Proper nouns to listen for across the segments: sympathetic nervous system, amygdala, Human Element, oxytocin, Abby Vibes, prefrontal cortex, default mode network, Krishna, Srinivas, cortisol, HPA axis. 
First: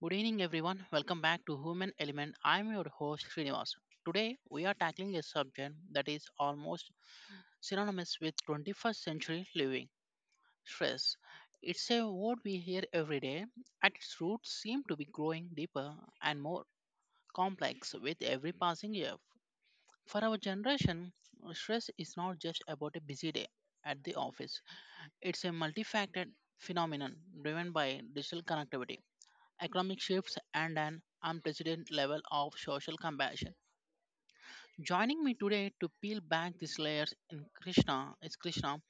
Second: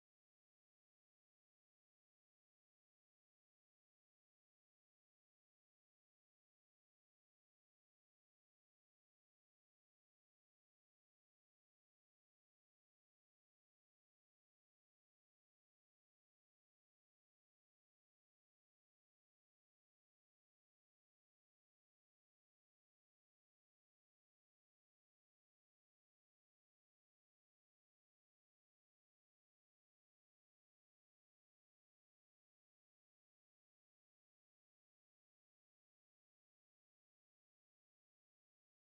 Good evening, everyone. Welcome back to Human Element. I'm your host, Srinivas. Today, we are tackling a subject that is almost synonymous with 21st century living stress. It's a word we hear every day. At its roots, seem to be growing deeper and more complex with every passing year. For our generation, stress is not just about a busy day at the office. It's a multifaceted phenomenon driven by digital connectivity economic shifts, and an unprecedented level of social compassion. Joining me today to peel back these layers in Krishna is Krishna,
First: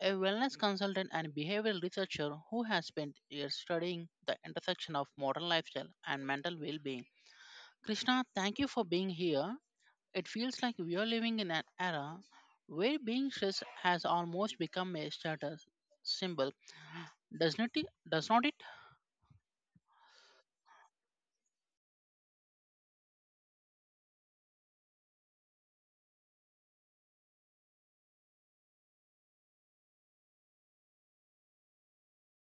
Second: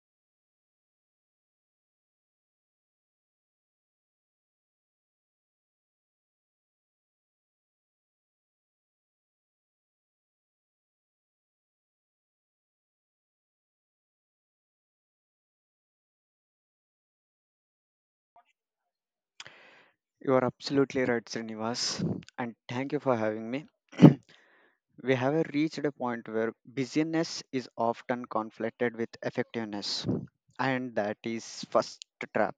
a wellness consultant and behavioral researcher who has spent years studying the intersection of modern lifestyle and mental well-being. Krishna, thank you for being here. It feels like we are living in an era where being stressed has almost become a status symbol. Does not it? You are absolutely right, Srinivas, and thank you for having me. We have reached a point where busyness is often conflated with effectiveness, and that is first trap.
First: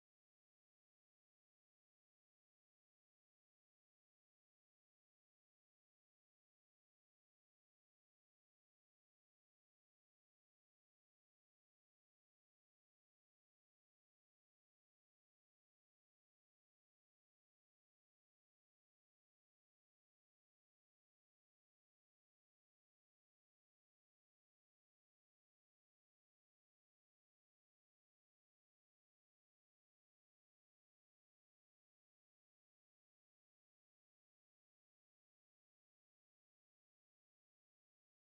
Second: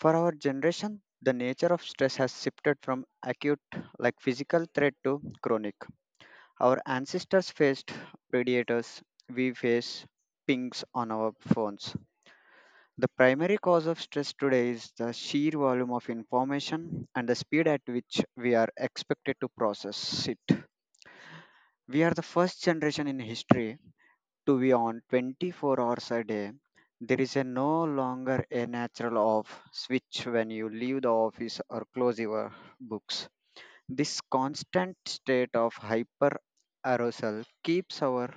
For our generation, the nature of stress has shifted from acute, like physical threat, to chronic. Our ancestors faced predators, we face pings on our phones. The primary cause of stress today is the sheer volume of information and the speed at which we are expected to process it. We are the first generation in history to be on 24 hours a day. There is a no longer a natural off switch when you leave the office or close your books. This constant state of hyper arousal keeps our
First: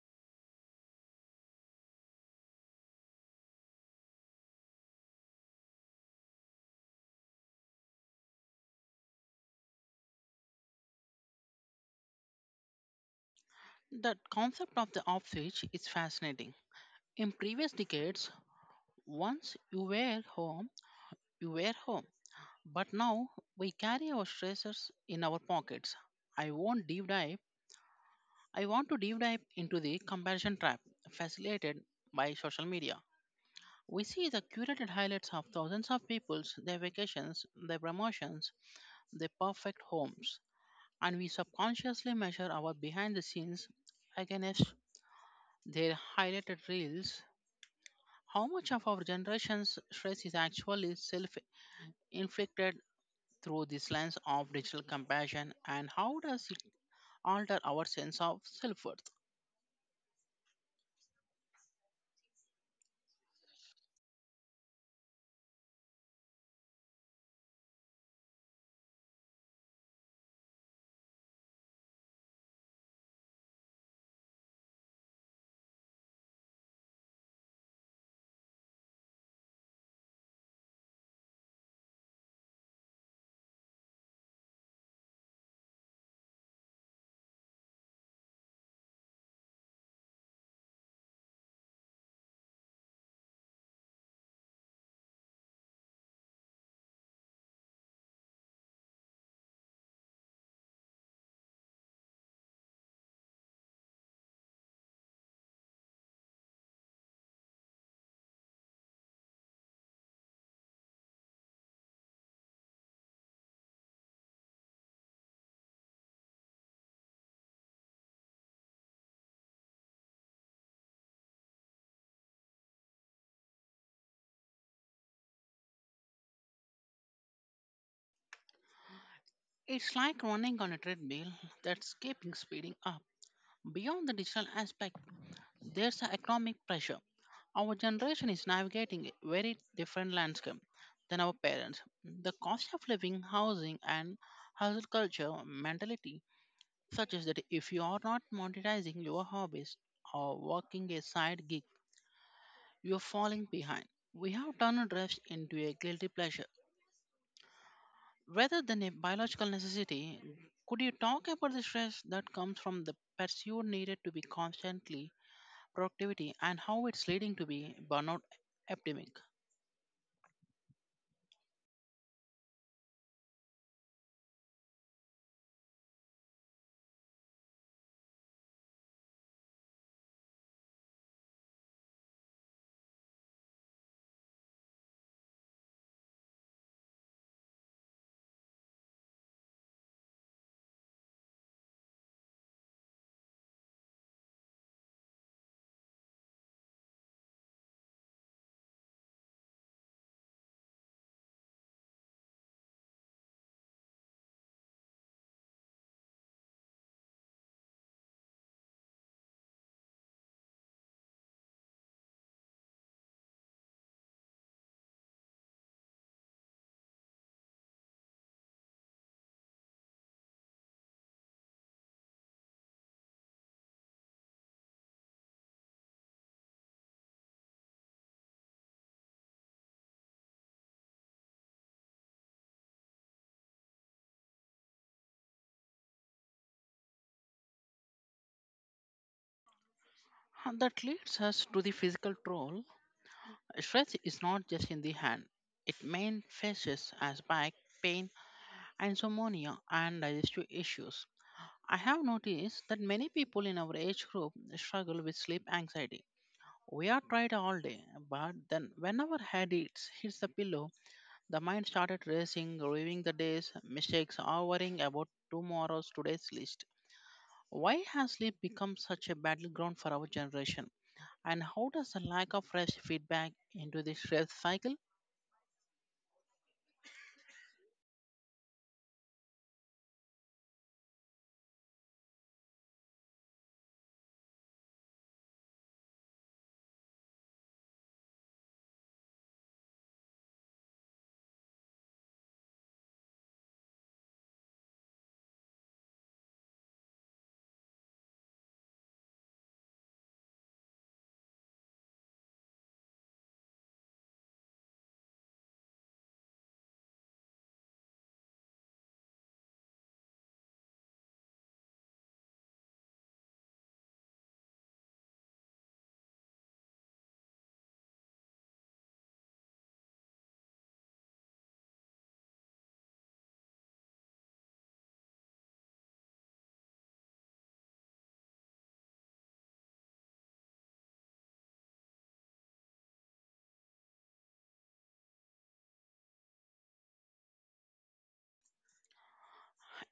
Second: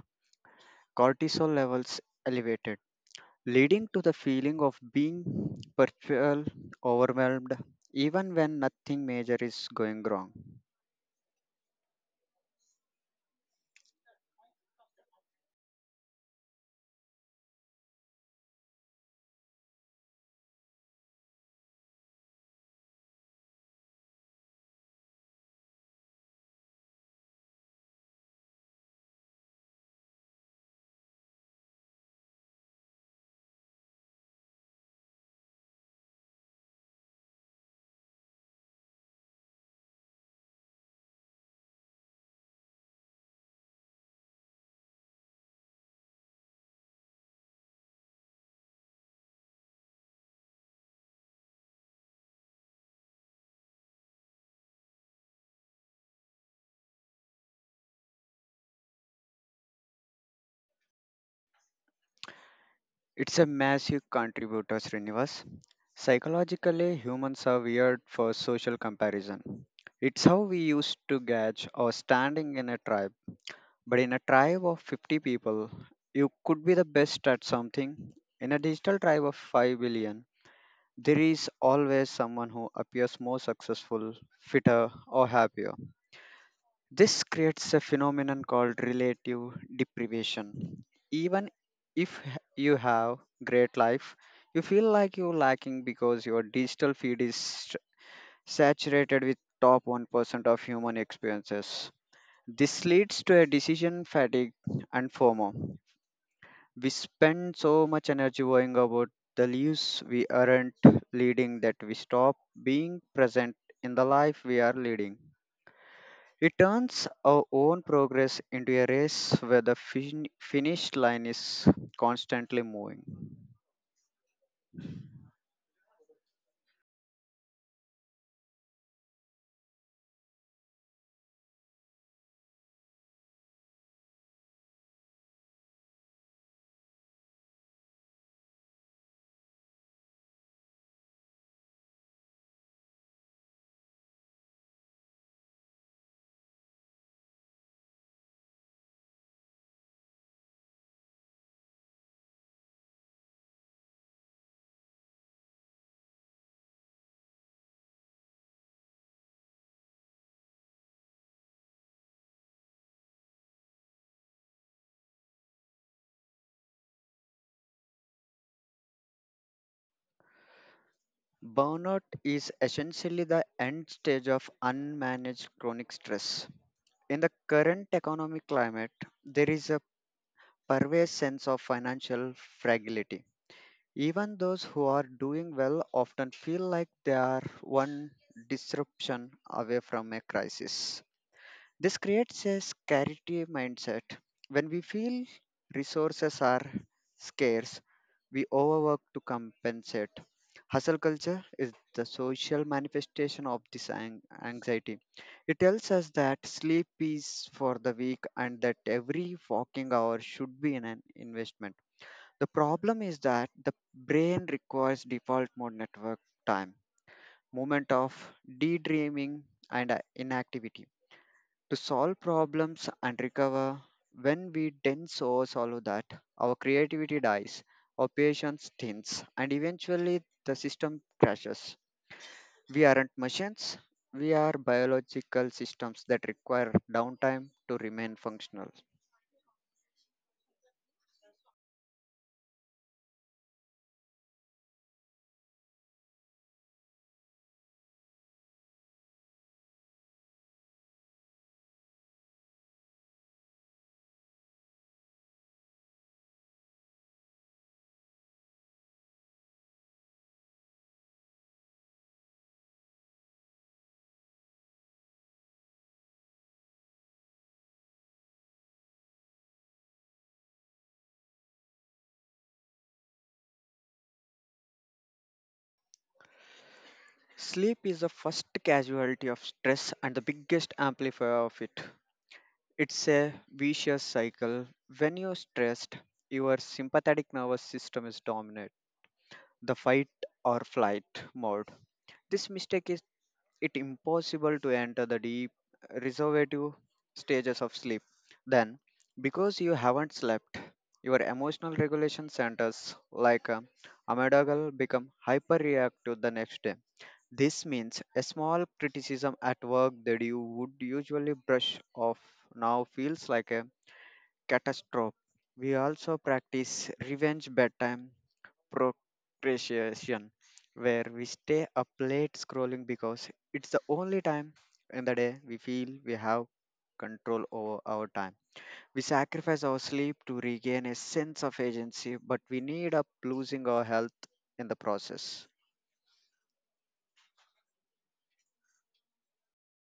cortisol levels elevated, leading to the feeling of being perpetual overwhelmed even when nothing major is going wrong. The concept of the off switch is fascinating. In previous decades, once you were home, you were home. But now we carry our stresses in our pockets. I won't deep dive. I want to deep dive into the comparison trap facilitated by social media. We see the curated highlights of thousands of people's their vacations, their promotions, their perfect homes, and we subconsciously measure our behind the scenes against their highlighted reels. How much of our generation's stress is actually self inflicted through this lens of digital compassion and how does it alter our sense of self-worth? It's a massive contributor, Srinivas. Psychologically, humans are weird for social comparison. It's how we used to gauge our standing in a tribe. But in a tribe of 50 people, you could be the best at something. In a digital tribe of 5 billion, there is always someone who appears more successful, fitter, or happier. This creates a phenomenon called relative deprivation. Even if h- you have great life, you feel like you're lacking because your digital feed is saturated with top 1% of human experiences. This leads to a decision fatigue and FOMO. We spend so much energy worrying about the lives we aren't leading that we stop being present in the life we are leading. It turns our own progress into a race where the finish line is constantly moving. It's like running on a treadmill that's keeping speeding up. Beyond the digital aspect there's the economic pressure. Our generation is navigating a very different landscape than our parents. The cost of living housing and hustle culture mentality, such as that if you are not monetizing your hobbies or working a side gig, you're falling behind. We have turned rest into a guilty pleasure rather than a biological necessity. Could you talk about the stress that comes from the pursuit needed to be constantly productivity and how it's leading to be burnout epidemic? Burnout is essentially the end stage of unmanaged chronic stress. In the current economic climate, there is a pervasive sense of financial fragility. Even those who are doing well often feel like they are one disruption away from a crisis. This creates a scarcity mindset. When we feel resources are scarce, we overwork to compensate. Hustle culture is the social manifestation of this anxiety. It tells us that sleep is for the weak and that every walking hour should be in an investment. The problem is that the brain requires default mode network time, moment of daydreaming, and inactivity to solve problems and recover. When we dense or solve that, our creativity dies, our patience thins, and eventually the system crashes. We aren't machines, we are biological systems that require downtime to remain functional. And that leads us to the physical toll. Stress is not just in the hand; it manifests as back pain, insomnia, and digestive issues. I have noticed that many people in our age group struggle with sleep anxiety. We are tried all day, but then whenever head hits the pillow, the mind started racing, reviewing the day's mistakes, or worrying about tomorrow's today's list. Why has sleep become such a battleground for our generation? And how does the lack of rest feedback into this stress cycle? Sleep is the first casualty of stress and the biggest amplifier of it. It's a vicious cycle. When you're stressed, your sympathetic nervous system is dominant, the fight or flight mode. This mistake is it impossible to enter the deep reservative stages of sleep. Then, because you haven't slept, your emotional regulation centers like amygdala become hyperreactive the next day. This means a small criticism at work that you would usually brush off now feels like a catastrophe. We also practice revenge bedtime procrastination, where we stay up late scrolling because it's the only time in the day we feel we have control over our time. We sacrifice our sleep to regain a sense of agency, but we end up losing our health in the process.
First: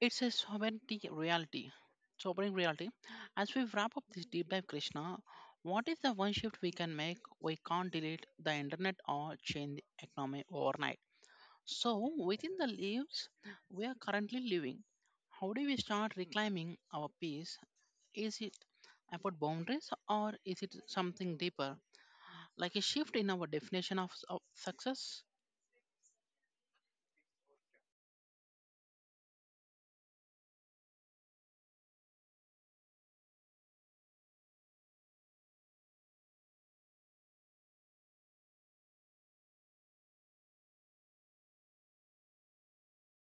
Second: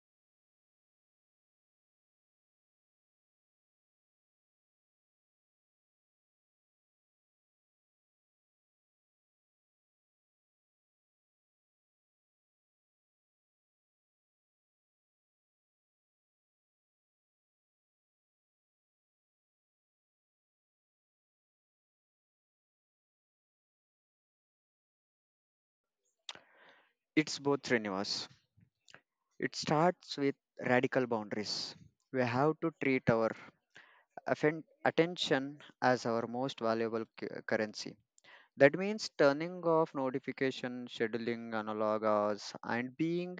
It's a sobering reality. Sobering reality. As we wrap up this deep dive, Krishna, what is the one shift we can make? We can't delete the internet or change the economy overnight. So, within the lives we are currently living, how do we start reclaiming our peace? Is it about boundaries or is it something deeper, like a shift in our definition of success? It's both strenuous. It starts with radical boundaries. We have to treat our attention as our most valuable currency. That means turning off notification, scheduling analog hours, and being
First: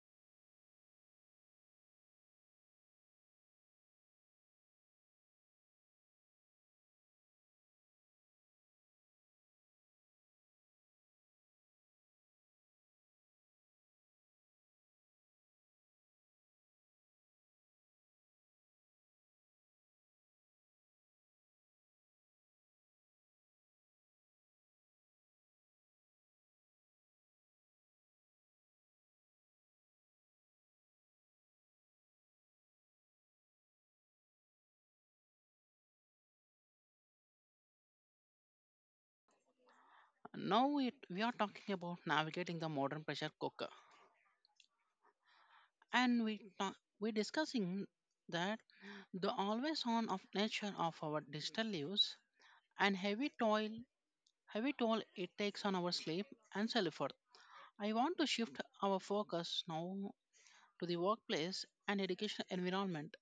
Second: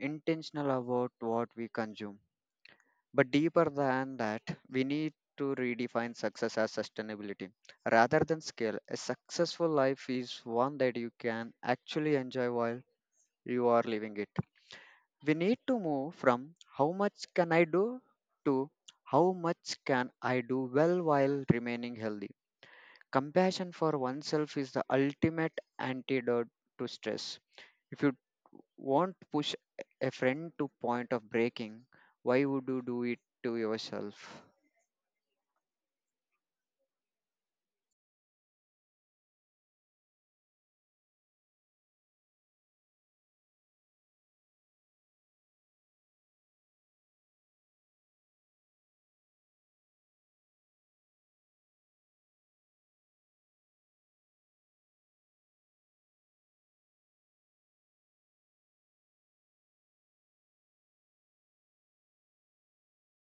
intentional about what we consume. But deeper than that, we need to redefine success as sustainability. Rather than scale, a successful life is one that you can actually enjoy while you are living it. We need to move from how much can I do to how much can I do well while remaining healthy. Compassion for oneself is the ultimate antidote to stress. If you won't push a friend to point of breaking, why would you do it to yourself? Now it, we are talking about navigating the modern pressure cooker, and we're discussing that the always on of nature of our digital lives and heavy toll it takes on our sleep and self. I want to shift our focus now to the workplace and educational environment.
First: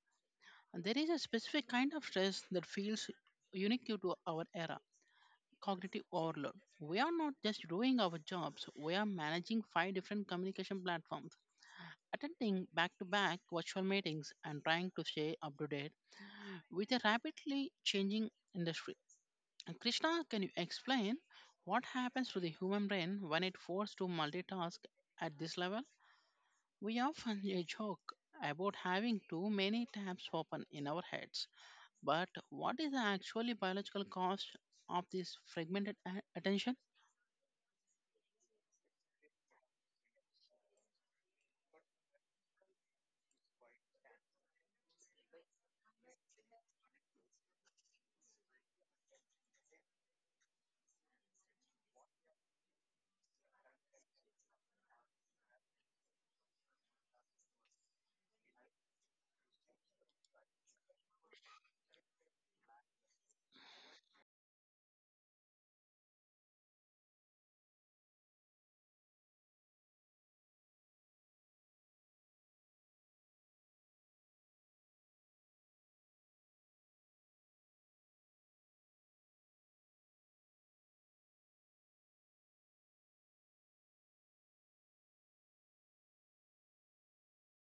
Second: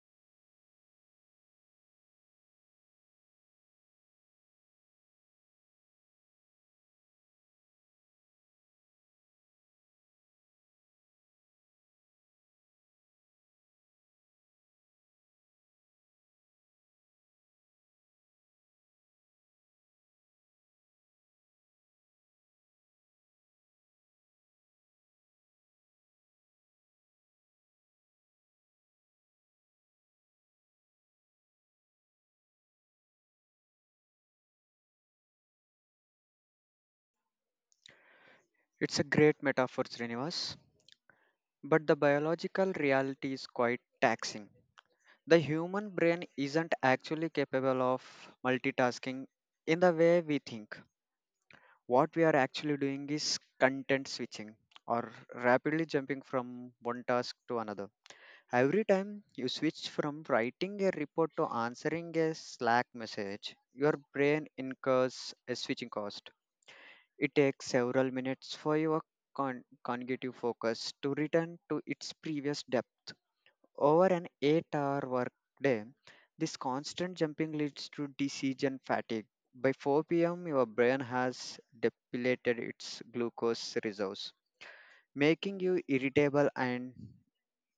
And there is a specific kind of stress that feels unique to our era, cognitive overload. We are not just doing our jobs, we are managing five different communication platforms, attending back to back virtual meetings, and trying to stay up to date with a rapidly changing industry. And Krishna, can you explain what happens to the human brain when it forced to multitask at this level? We often joke about having too many tabs open in our heads, but what is the actually biological cause of this fragmented attention? It's a great metaphor, Srinivas, but the biological reality is quite taxing. The human brain isn't actually capable of multitasking in the way we think. What we are actually doing is content switching or rapidly jumping from one task to another. Every time you switch from writing a report to answering a Slack message, your brain incurs a switching cost. It takes several minutes for your cognitive focus to return to its previous depth. Over an 8-hour workday, this constant jumping leads to decision fatigue. By 4 p.m., your brain has depleted its glucose reserves, making you irritable and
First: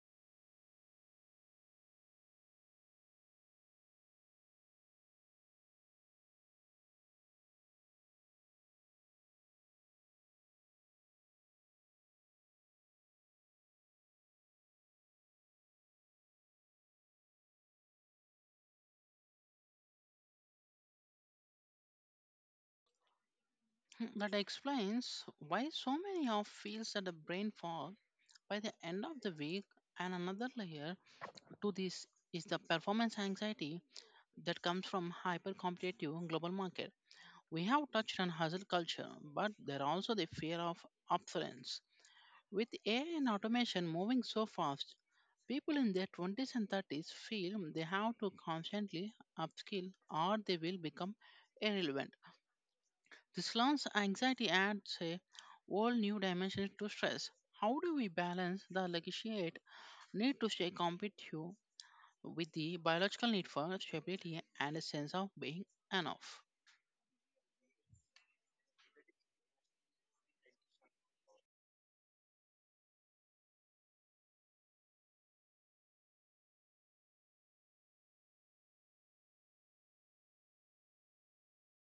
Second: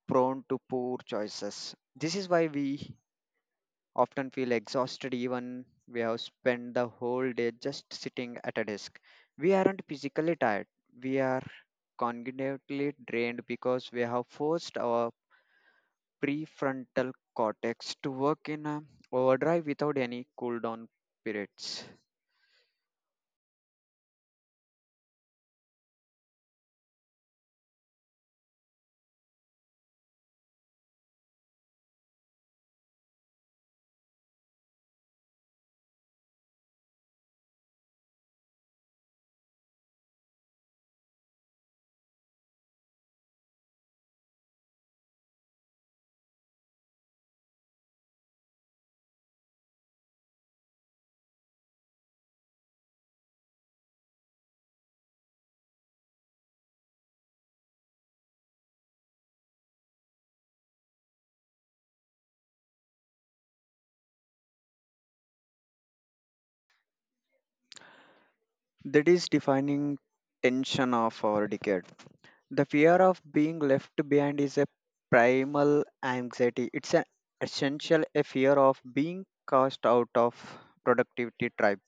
prone to poor choices. This is why we often feel exhausted even we have spent the whole day just sitting at a desk. We aren't physically tired. We are cognitively drained because we have forced our prefrontal cortex to work in a overdrive without any cool down periods. That explains why so many of feels that the brain fog by the end of the week, and another layer to this is the performance anxiety that comes from hyper-competitive global market. We have touched on hustle culture, but there are also the fear of obsolescence. With AI and automation moving so fast, people in their 20s and 30s feel they have to constantly upskill or they will become irrelevant. This learns anxiety adds a whole new dimension to stress. How do we balance the legitimate need to stay competitive with the biological need for stability and a sense of being enough? That is defining tension of our decade. The fear of being left behind is a primal anxiety. It's an essential a fear of being cast out of productivity tribe.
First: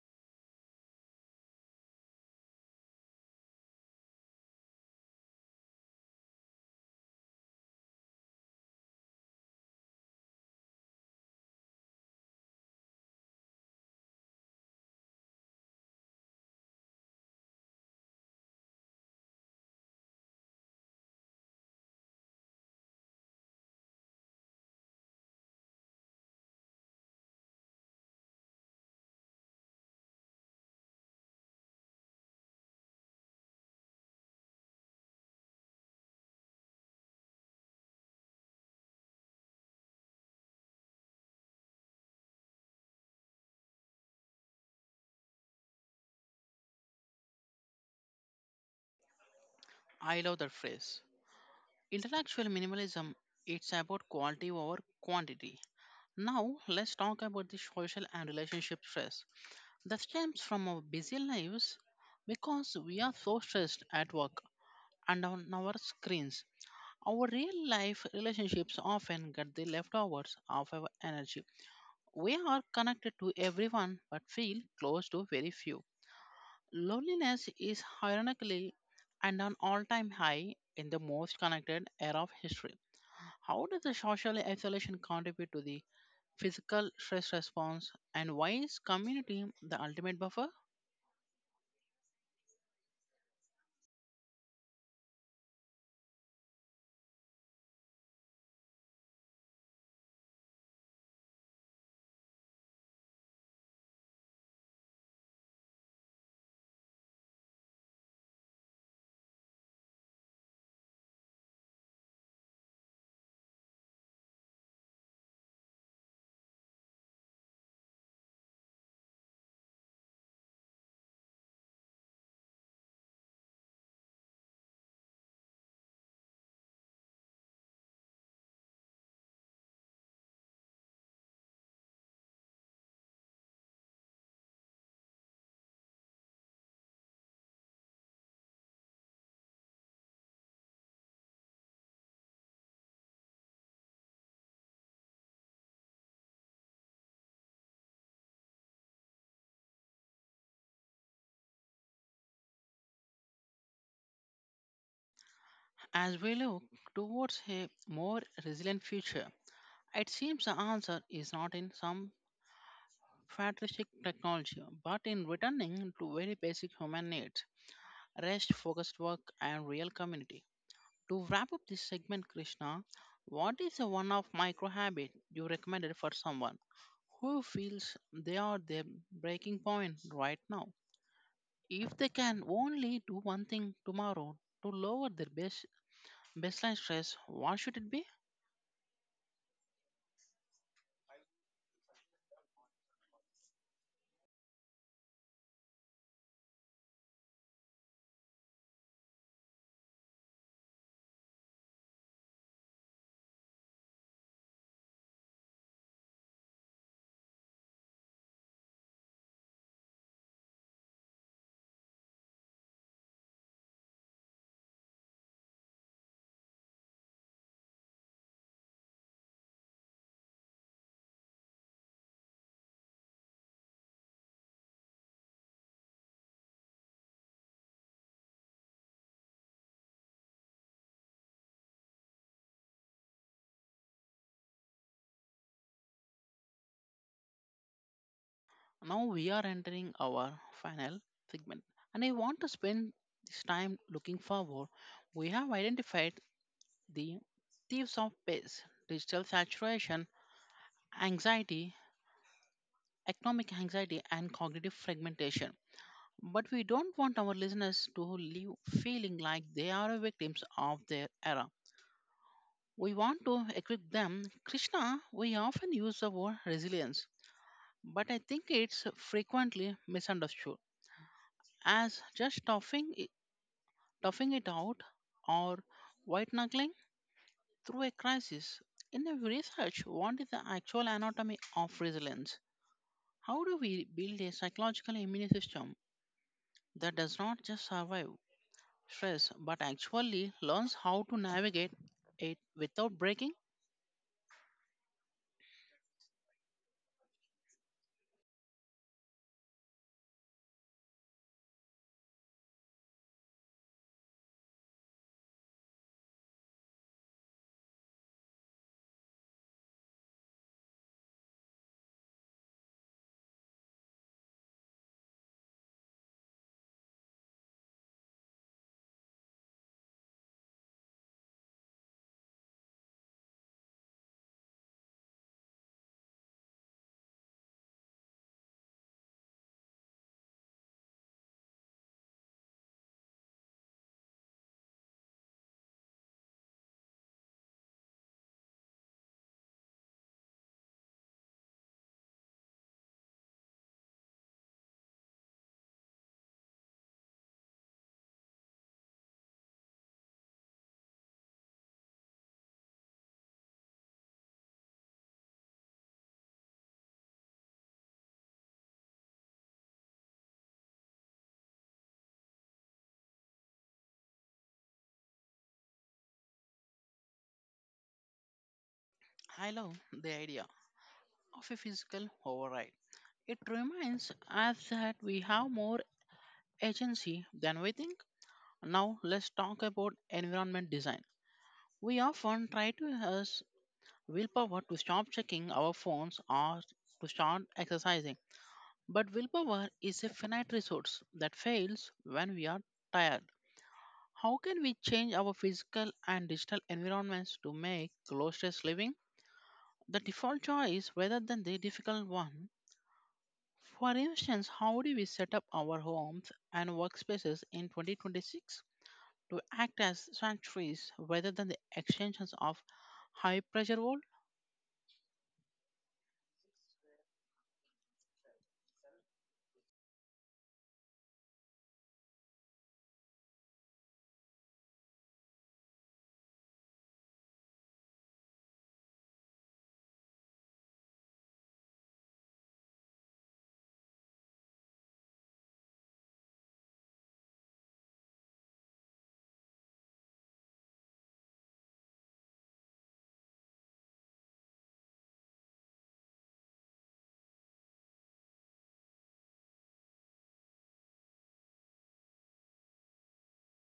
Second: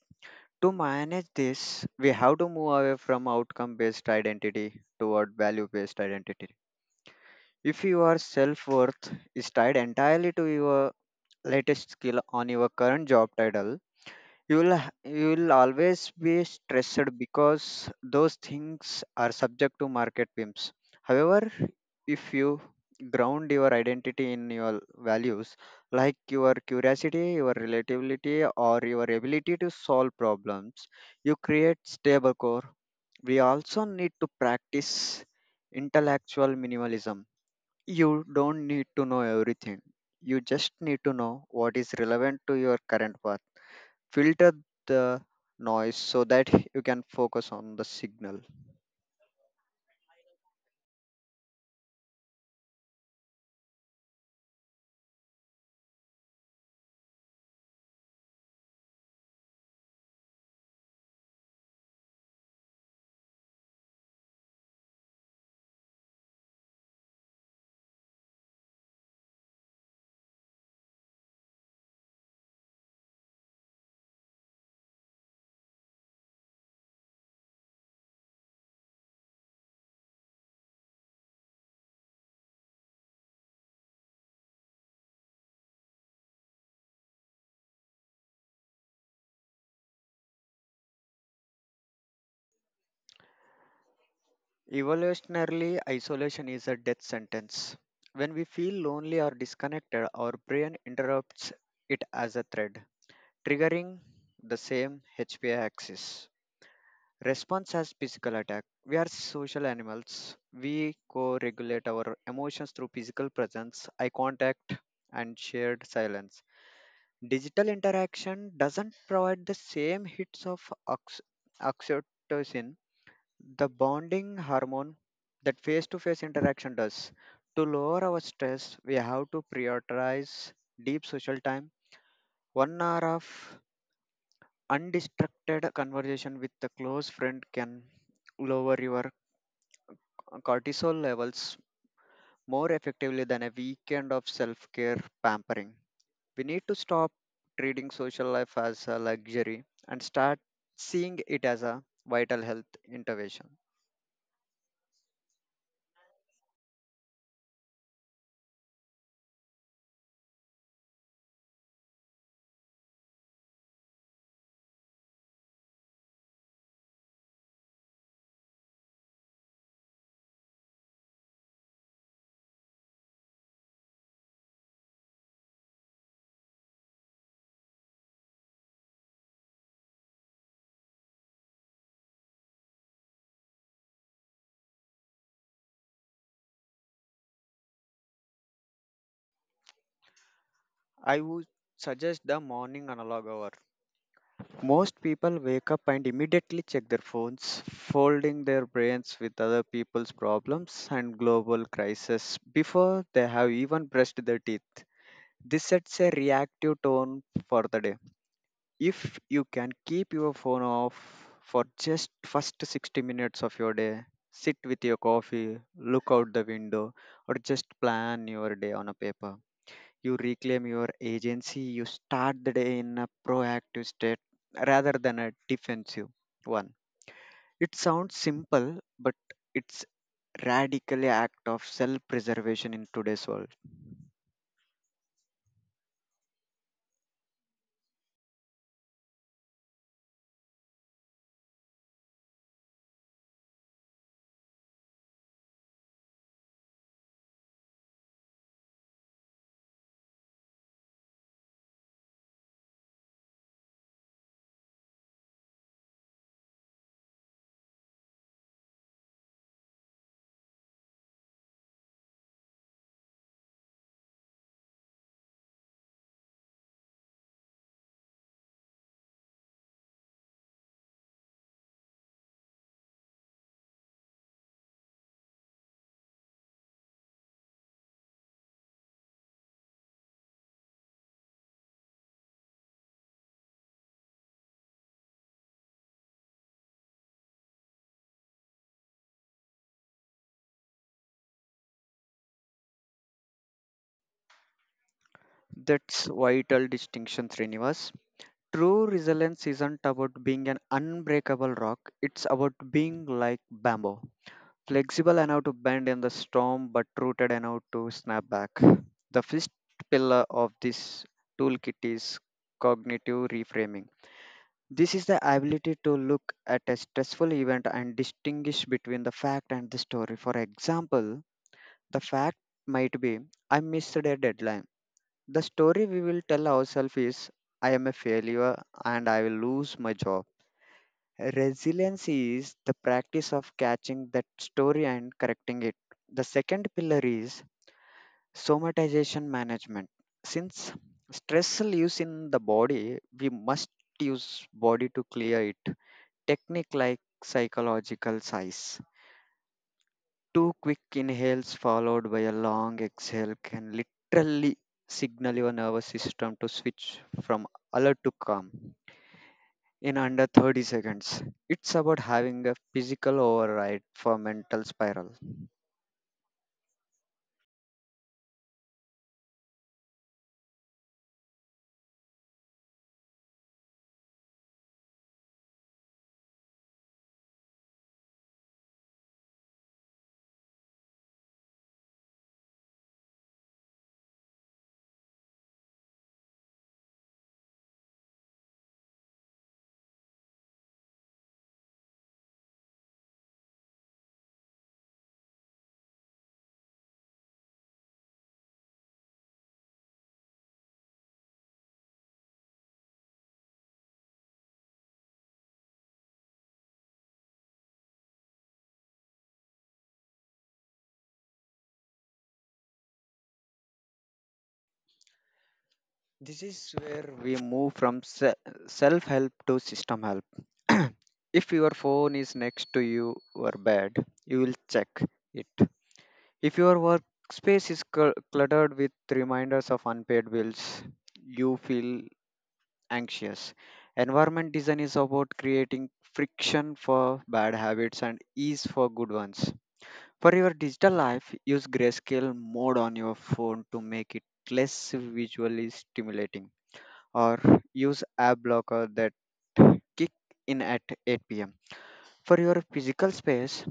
To manage this, we have to move away from outcome based identity toward value based identity. If your self worth is tied entirely to your latest skill on your current job title, you will h- you will always be stressed because those things are subject to market whims. However, if you ground your identity in your values, like your curiosity, your relatability, or your ability to solve problems, you create stable core. We also need to practice intellectual minimalism. You don't need to know everything, you just need to know what is relevant to your current path. Filter the noise so that you can focus on the signal. I love that phrase. Intellectual minimalism, it's about quality over quantity. Now, let's talk about the social and relationship stress that stems from our busy lives because we are so stressed at work and on our screens. Our real life relationships often get the leftovers of our energy. We are connected to everyone but feel close to very few. Loneliness is ironically and an all time high in the most connected era of history. How does the social isolation contribute to the physical stress response, and why is community the ultimate buffer? Evolutionarily, isolation is a death sentence. When we feel lonely or disconnected, our brain interrupts it as a thread, triggering the same HPA axis. Response as physical attack. We are social animals. We co regulate our emotions through physical presence, eye contact, and shared silence. Digital interaction doesn't provide the same hits of oxytocin, the bonding hormone that face to face interaction does. To lower our stress, we have to prioritize deep social time. One hour of undistracted conversation with a close friend can lower your cortisol levels more effectively than a weekend of self care pampering. We need to stop treating social life as a luxury and start seeing it as a vital health intervention. As we look towards a more resilient future, it seems the answer is not in some futuristic technology, but in returning to very basic human needs, rest, focused work, and real community. To wrap up this segment, Krishna, what is the one of micro habit you recommended for someone who feels they are their breaking point right now? If they can only do one thing tomorrow to lower their baseline stress, what should it be? I would suggest the morning analog hour. Most people wake up and immediately check their phones, folding their brains with other people's problems and global crises before they have even brushed their teeth. This sets a reactive tone for the day. If you can keep your phone off for just first 60 minutes of your day, sit with your coffee, look out the window, or just plan your day on a paper, you reclaim your agency. You start the day in a proactive state rather than a defensive one. It sounds simple, but it's radically act of self preservation in today's world. Now we are entering our final segment, and I want to spend this time looking forward. We have identified the thieves of pace, digital saturation, anxiety, economic anxiety, and cognitive fragmentation. But we don't want our listeners to leave feeling like they are victims of their era. We want to equip them. Krishna, we often use the word resilience, but I think it's frequently misunderstood as just toughing it out or white knuckling through a crisis. In the research, what is the actual anatomy of resilience? How do we build a psychological immune system that does not just survive stress but actually learns how to navigate it without breaking? That's vital distinction, Srinivas. True resilience isn't about being an unbreakable rock, it's about being like bamboo, flexible enough to bend in the storm but rooted enough to snap back. The fifth pillar of this toolkit is cognitive reframing. This is the ability to look at a stressful event and distinguish between the fact and the story. For example, the fact might be I missed a deadline. The story we will tell ourselves is I am a failure and I will lose my job. Resilience is the practice of catching that story and correcting it. The second pillar is somatization management. Since stress lives in the body, we must use body to clear it. Technique like psychological size. Two quick inhales followed by a long exhale can literally signal your nervous system to switch from alert to calm in under 30 seconds. It's about having a physical override for mental spiral. I love the idea of a physical override. It reminds us that we have more agency than we think. Now let's talk about environment design. We often try to use willpower to stop checking our phones or to start exercising. But willpower is a finite resource that fails when we are tired. How can we change our physical and digital environments to make low stress living the default choice rather than the difficult one? For instance, how do we set up our homes and workspaces in 2026 to act as sanctuaries rather than the extensions of high pressure wall? This is where we move from self help to system help. If your phone is next to you or bed, you will check it. If your workspace is cluttered with reminders of unpaid bills, you feel anxious. Environment design is about creating friction for bad habits and ease for good ones. For your digital life, use grayscale mode on your phone to make it less visually stimulating, or use app blocker that kick in at 8 pm. For your physical space,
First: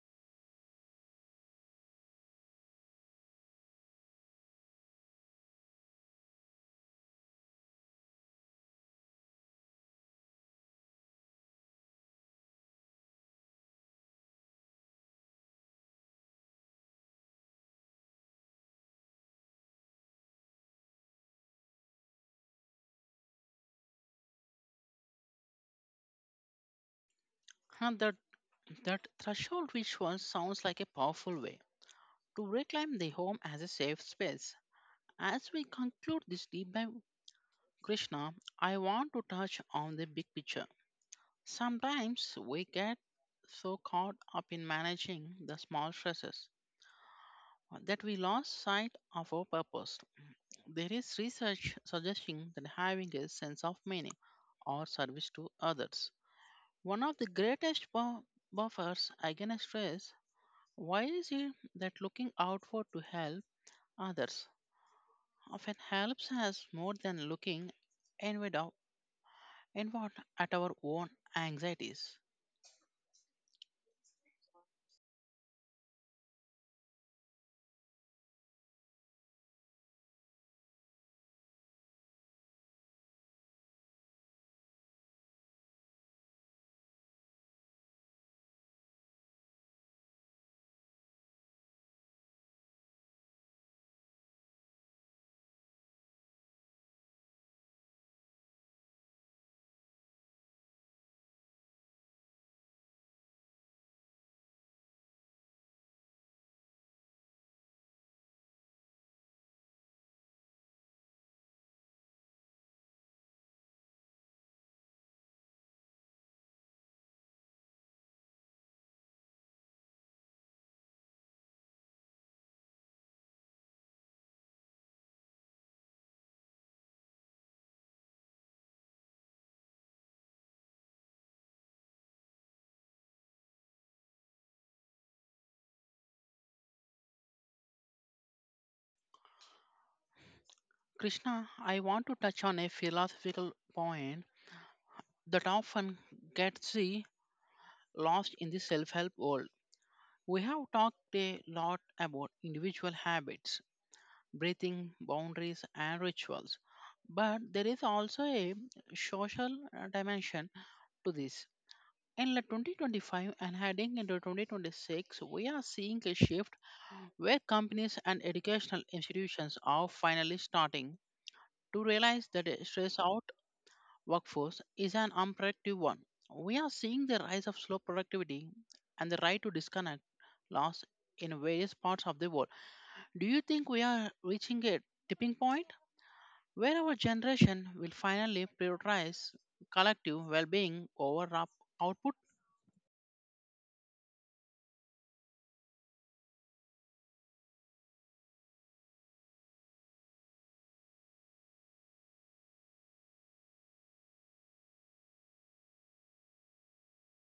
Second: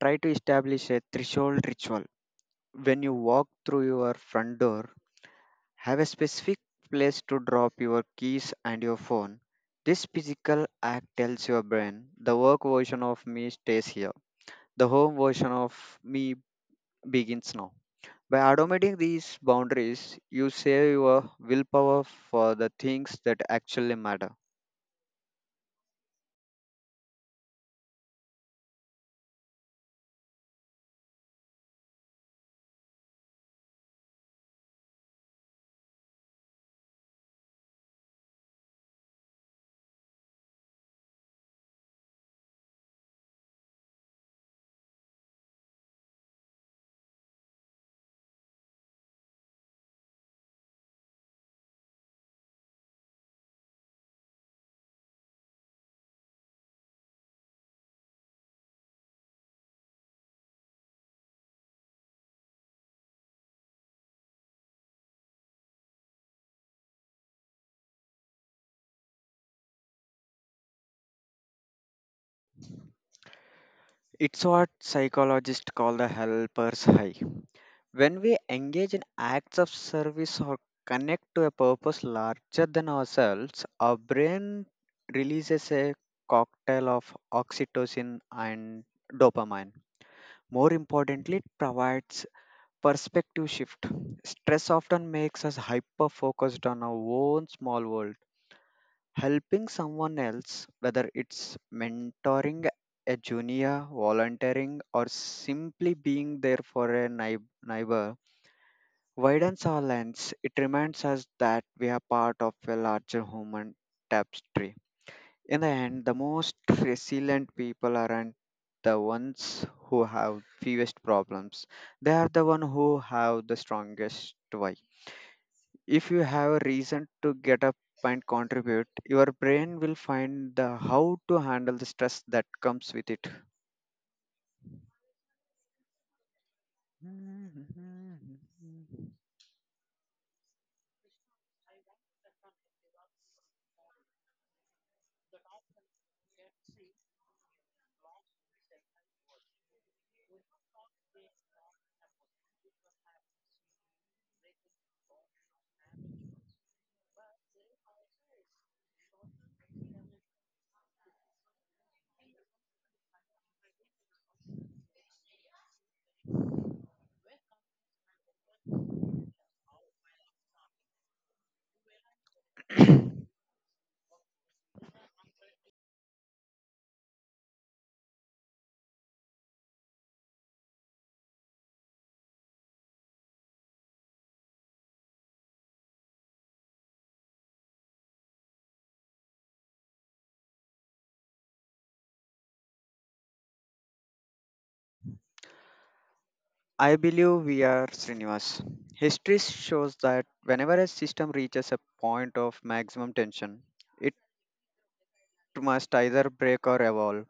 try to establish a threshold ritual. When you walk through your front door, have a specific place to drop your keys and your phone. This physical act tells your brain the work version of me stays here, the home version of me begins now. By automating these boundaries, you save your willpower for the things that actually matter. Huh, That, that threshold which one sounds like a powerful way to reclaim the home as a safe space. As we conclude this deep dive, Krishna, I want to touch on the big picture. Sometimes we get so caught up in managing the small stresses that we lost sight of our purpose. There is research suggesting that having a sense of meaning or service to others. One of the greatest buffers against stress, why is it that looking outward to help others often helps us more than looking inward, of- inward at our own anxieties? It's what psychologists call the helper's high. When we engage in acts of service or connect to a purpose larger than ourselves, our brain releases a cocktail of oxytocin and dopamine. More importantly, it provides perspective shift. Stress often makes us hyper focused on our own small world. Helping someone else, whether it's mentoring a junior, volunteering, or simply being there for a neighbor, widens our lens. It reminds us that we are part of a larger human tapestry. In the end, the most resilient people aren't the ones who have fewest problems. They are the ones who have the strongest why. If you have a reason to get up and contribute, your brain will find the how to handle the stress that comes with it. Krishna, I want to touch on a philosophical point that often gets lost in the self help world. We have talked a lot about individual habits, breathing, boundaries, and rituals, but there is also a social dimension to this. In like 2025 and heading into 2026, we are seeing a shift where companies and educational institutions are finally starting to realize that a stress out workforce is an unproductive one. We are seeing the rise of slow productivity and the right to disconnect loss in various parts of the world. Do you think we are reaching a tipping point where our generation will finally prioritize collective well being over output? I believe we are, Srinivas. History shows that whenever a system reaches a point of maximum tension, it must either break or evolve.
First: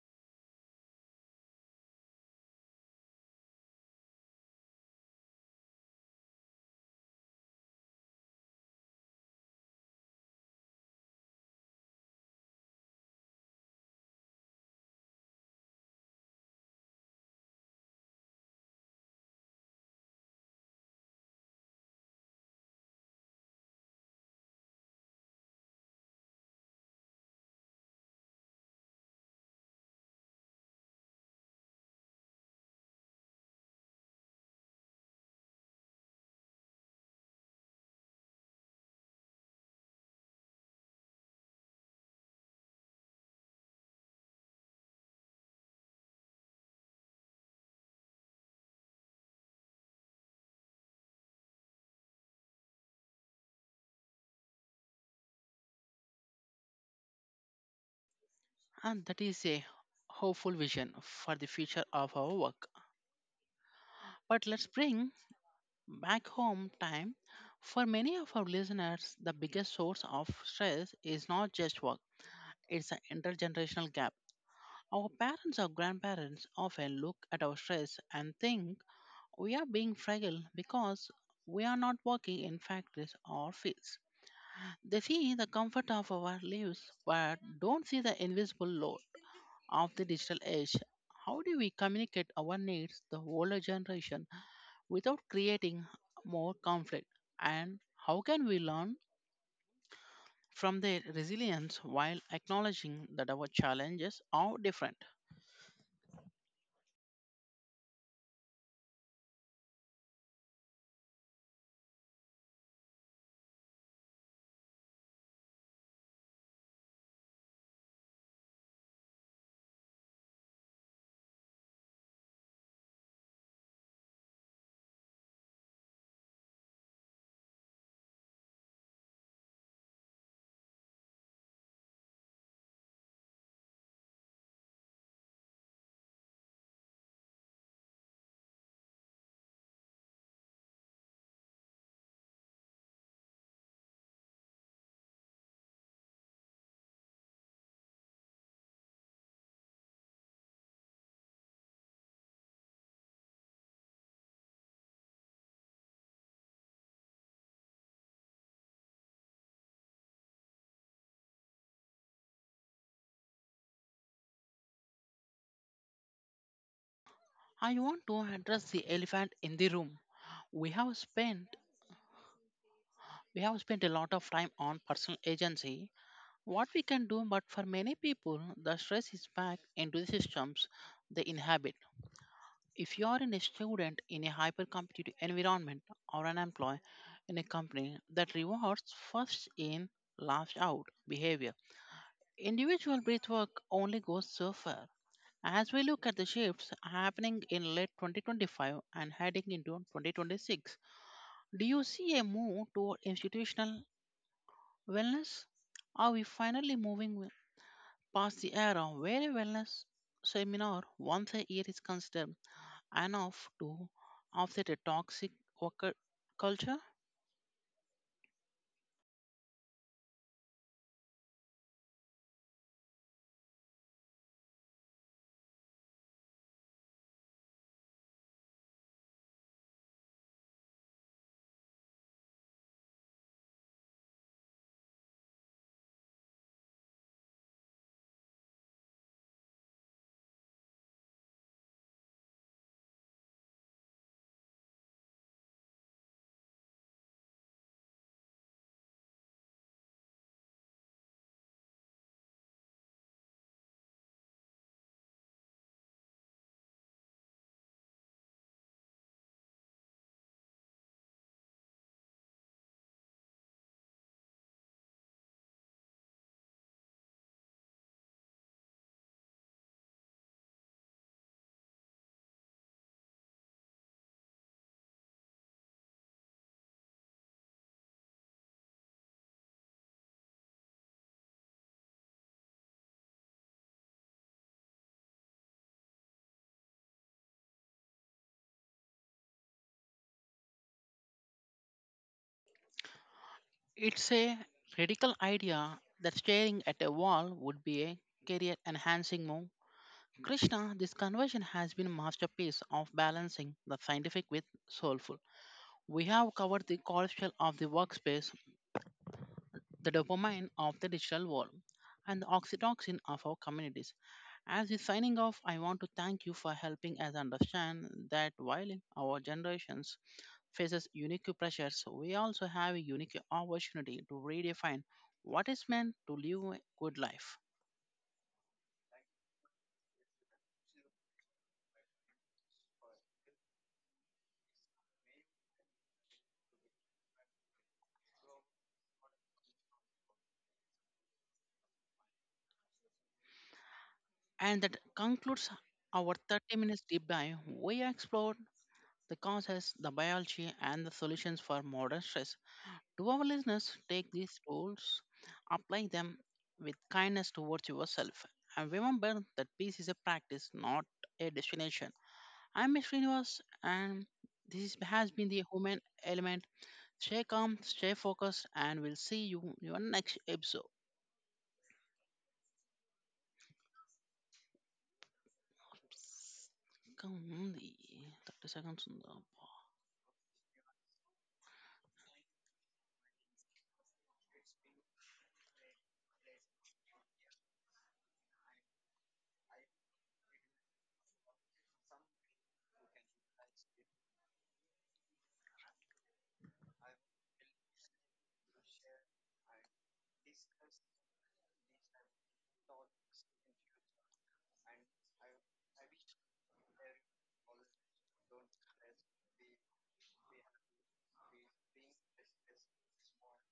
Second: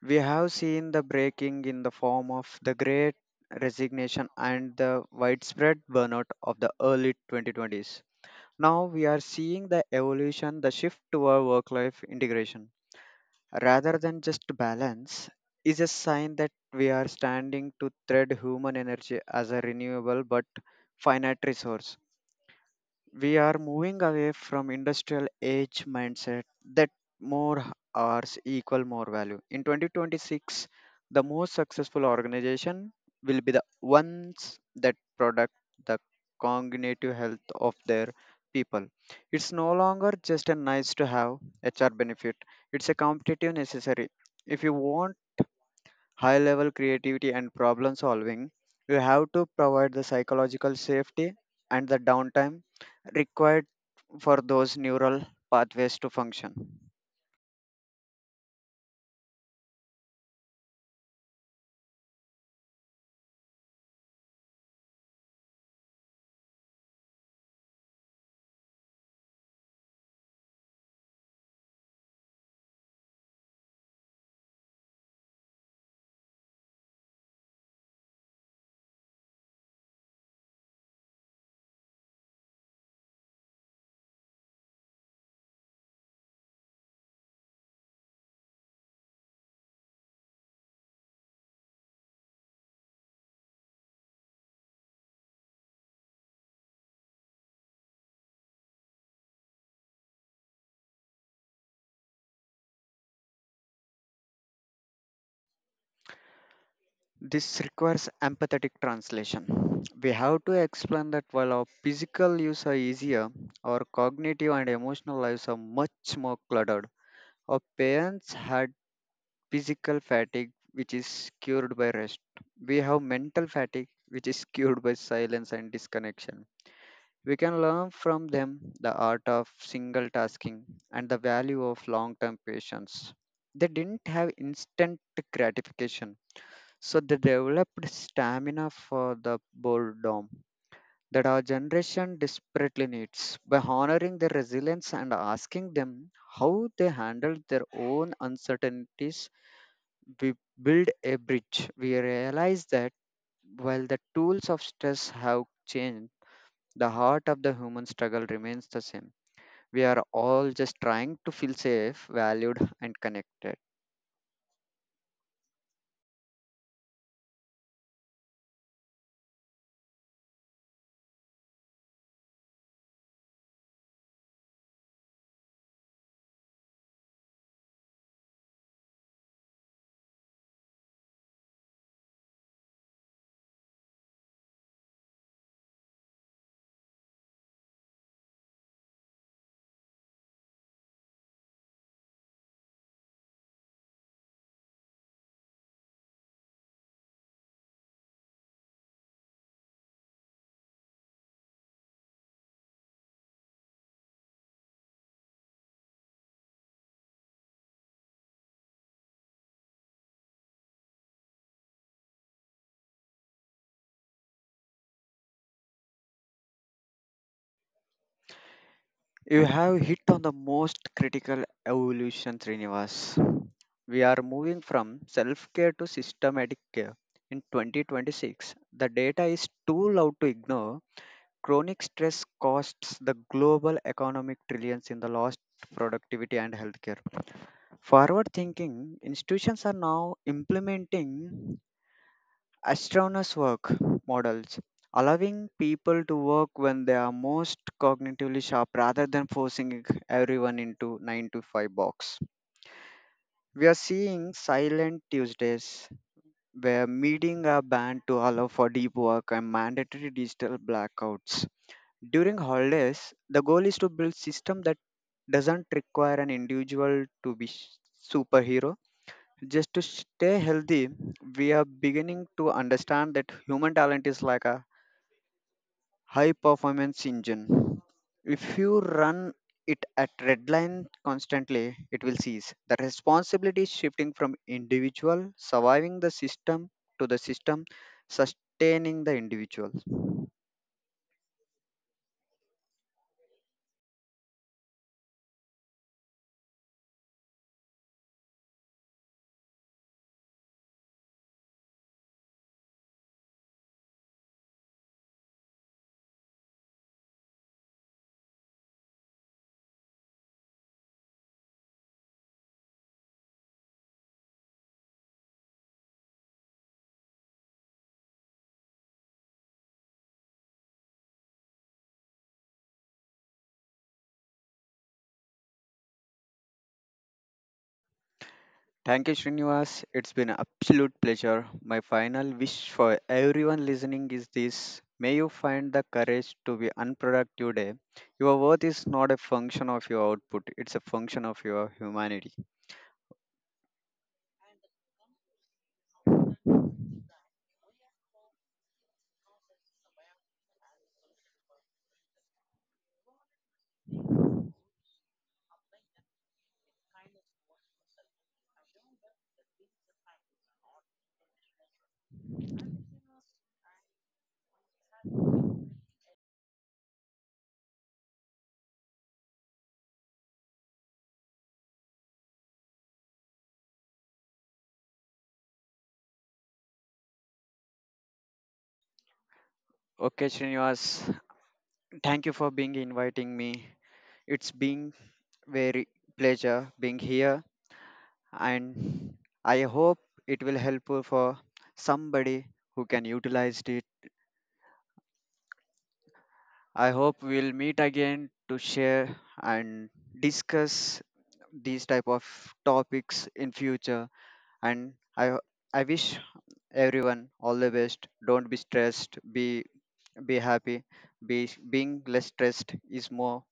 We have seen the breaking in the form of the great resignation and the widespread burnout of the early 2020s. Now we are seeing the evolution, the shift toward work life integration. Rather than just balance, is a sign that we are standing to thread human energy as a renewable but finite resource. We are moving away from industrial age mindset that more hours equal more value. In 2026, the most successful organization will be the ones that product the cognitive health of their people. It's no longer just a nice to have hr benefit. It's a competitive necessary. If you want high level creativity and problem solving, you have to provide the psychological safety and the downtime required for those neural pathways to function. And that is a hopeful vision for the future of our work. But let's bring back home time. For many of our listeners, the biggest source of stress is not just work, it's the intergenerational gap. Our parents or grandparents often look at our stress and think we are being fragile because we are not working in factories or fields. They see the comfort of our lives but don't see the invisible load of the digital age. How do we communicate our needs the older generation without creating more conflict? And how can we learn from their resilience while acknowledging that our challenges are different? This requires empathetic translation. We have to explain that while our physical lives are easier, our cognitive and emotional lives are much more cluttered. Our parents had physical fatigue, which is cured by rest. We have mental fatigue, which is cured by silence and disconnection. We can learn from them the art of single tasking and the value of long term patience. They didn't have instant gratification, so they developed stamina for the boredom that our generation desperately needs. By honoring their resilience and asking them how they handled their own uncertainties, we build a bridge. We realize that while the tools of stress have changed, the heart of the human struggle remains the same. We are all just trying to feel safe, valued, and connected. I want to address the elephant in the room. We have spent we have spent a lot of time on personal agency. What we can do, but for many people, the stress is back into the systems they inhabit. If you are in a student in a hyper competitive environment or an employee in a company that rewards first in, last out behavior, individual breathwork only goes so far. As we look at the shifts happening in late 2025 and heading into 2026, do you see a move toward institutional wellness? Are we finally moving pass the around where a wellness seminar once a year is considered enough to offset a toxic worker culture. You have hit on the most critical evolution, Srinivas. We are moving from self care to systematic care. In 2026, the data is too loud to ignore. Chronic stress costs the global economic trillions in the lost productivity and healthcare. Forward thinking institutions are now implementing Astronomers work models, allowing people to work when they are most cognitively sharp rather than forcing everyone into 9 to 5 box. We are seeing silent Tuesdays where meeting are banned to allow for deep work and mandatory digital blackouts. During holidays, the goal is to build system that doesn't require an individual to be superhero. Just to stay healthy, we are beginning to understand that human talent is like a high performance engine. If you run it at red line constantly, it will cease. The responsibility is shifting from individual surviving the system to the system sustaining the individual. It's a radical idea that staring at a wall would be a career enhancing move. Krishna, this conversion has been a masterpiece of balancing the scientific with soulful. We have covered the corruption of the workspace, the dopamine of the digital world, and the oxytocin of our communities. As we signing off, I want to thank you for helping us understand that while our generations faces unique pressures, we also have a unique opportunity to redefine what is meant to live a good life. Thank you, Srinivas. It's been an absolute pleasure. My final wish for everyone listening is this: may you find the courage to be unproductive day. Your worth is not a function of your output, it's a function of your humanity. And that concludes our 30 minutes deep dive. We explored the causes, the biology, and the solutions for modern stress. To our listeners, take these tools, apply them with kindness towards yourself, and remember that peace is a practice, not a destination. I'm Srinivas, and this has been the Human Element. Stay calm, stay focused, and we'll see you in your next episode. ఇంకా ఉంది thirty seconds ఉందా Okay, Srinivas, thank you for being inviting me. It's been very pleasure being here, and I hope it will help for somebody who can utilize it. I hope we'll meet again to share and discuss these type of topics in future, and I wish everyone all the best. Don't be stressed. Be happy. Be Being less stressed is more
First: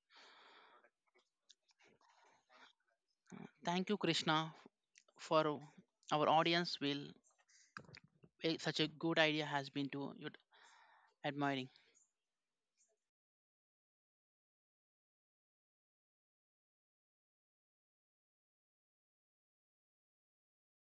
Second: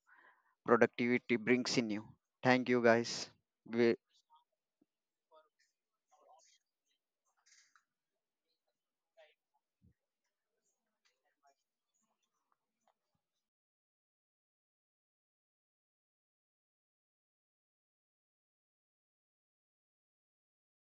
productivity brings in you. Thank you, guys. Thank We you Krishna for our audience will such a good idea has been to you admiring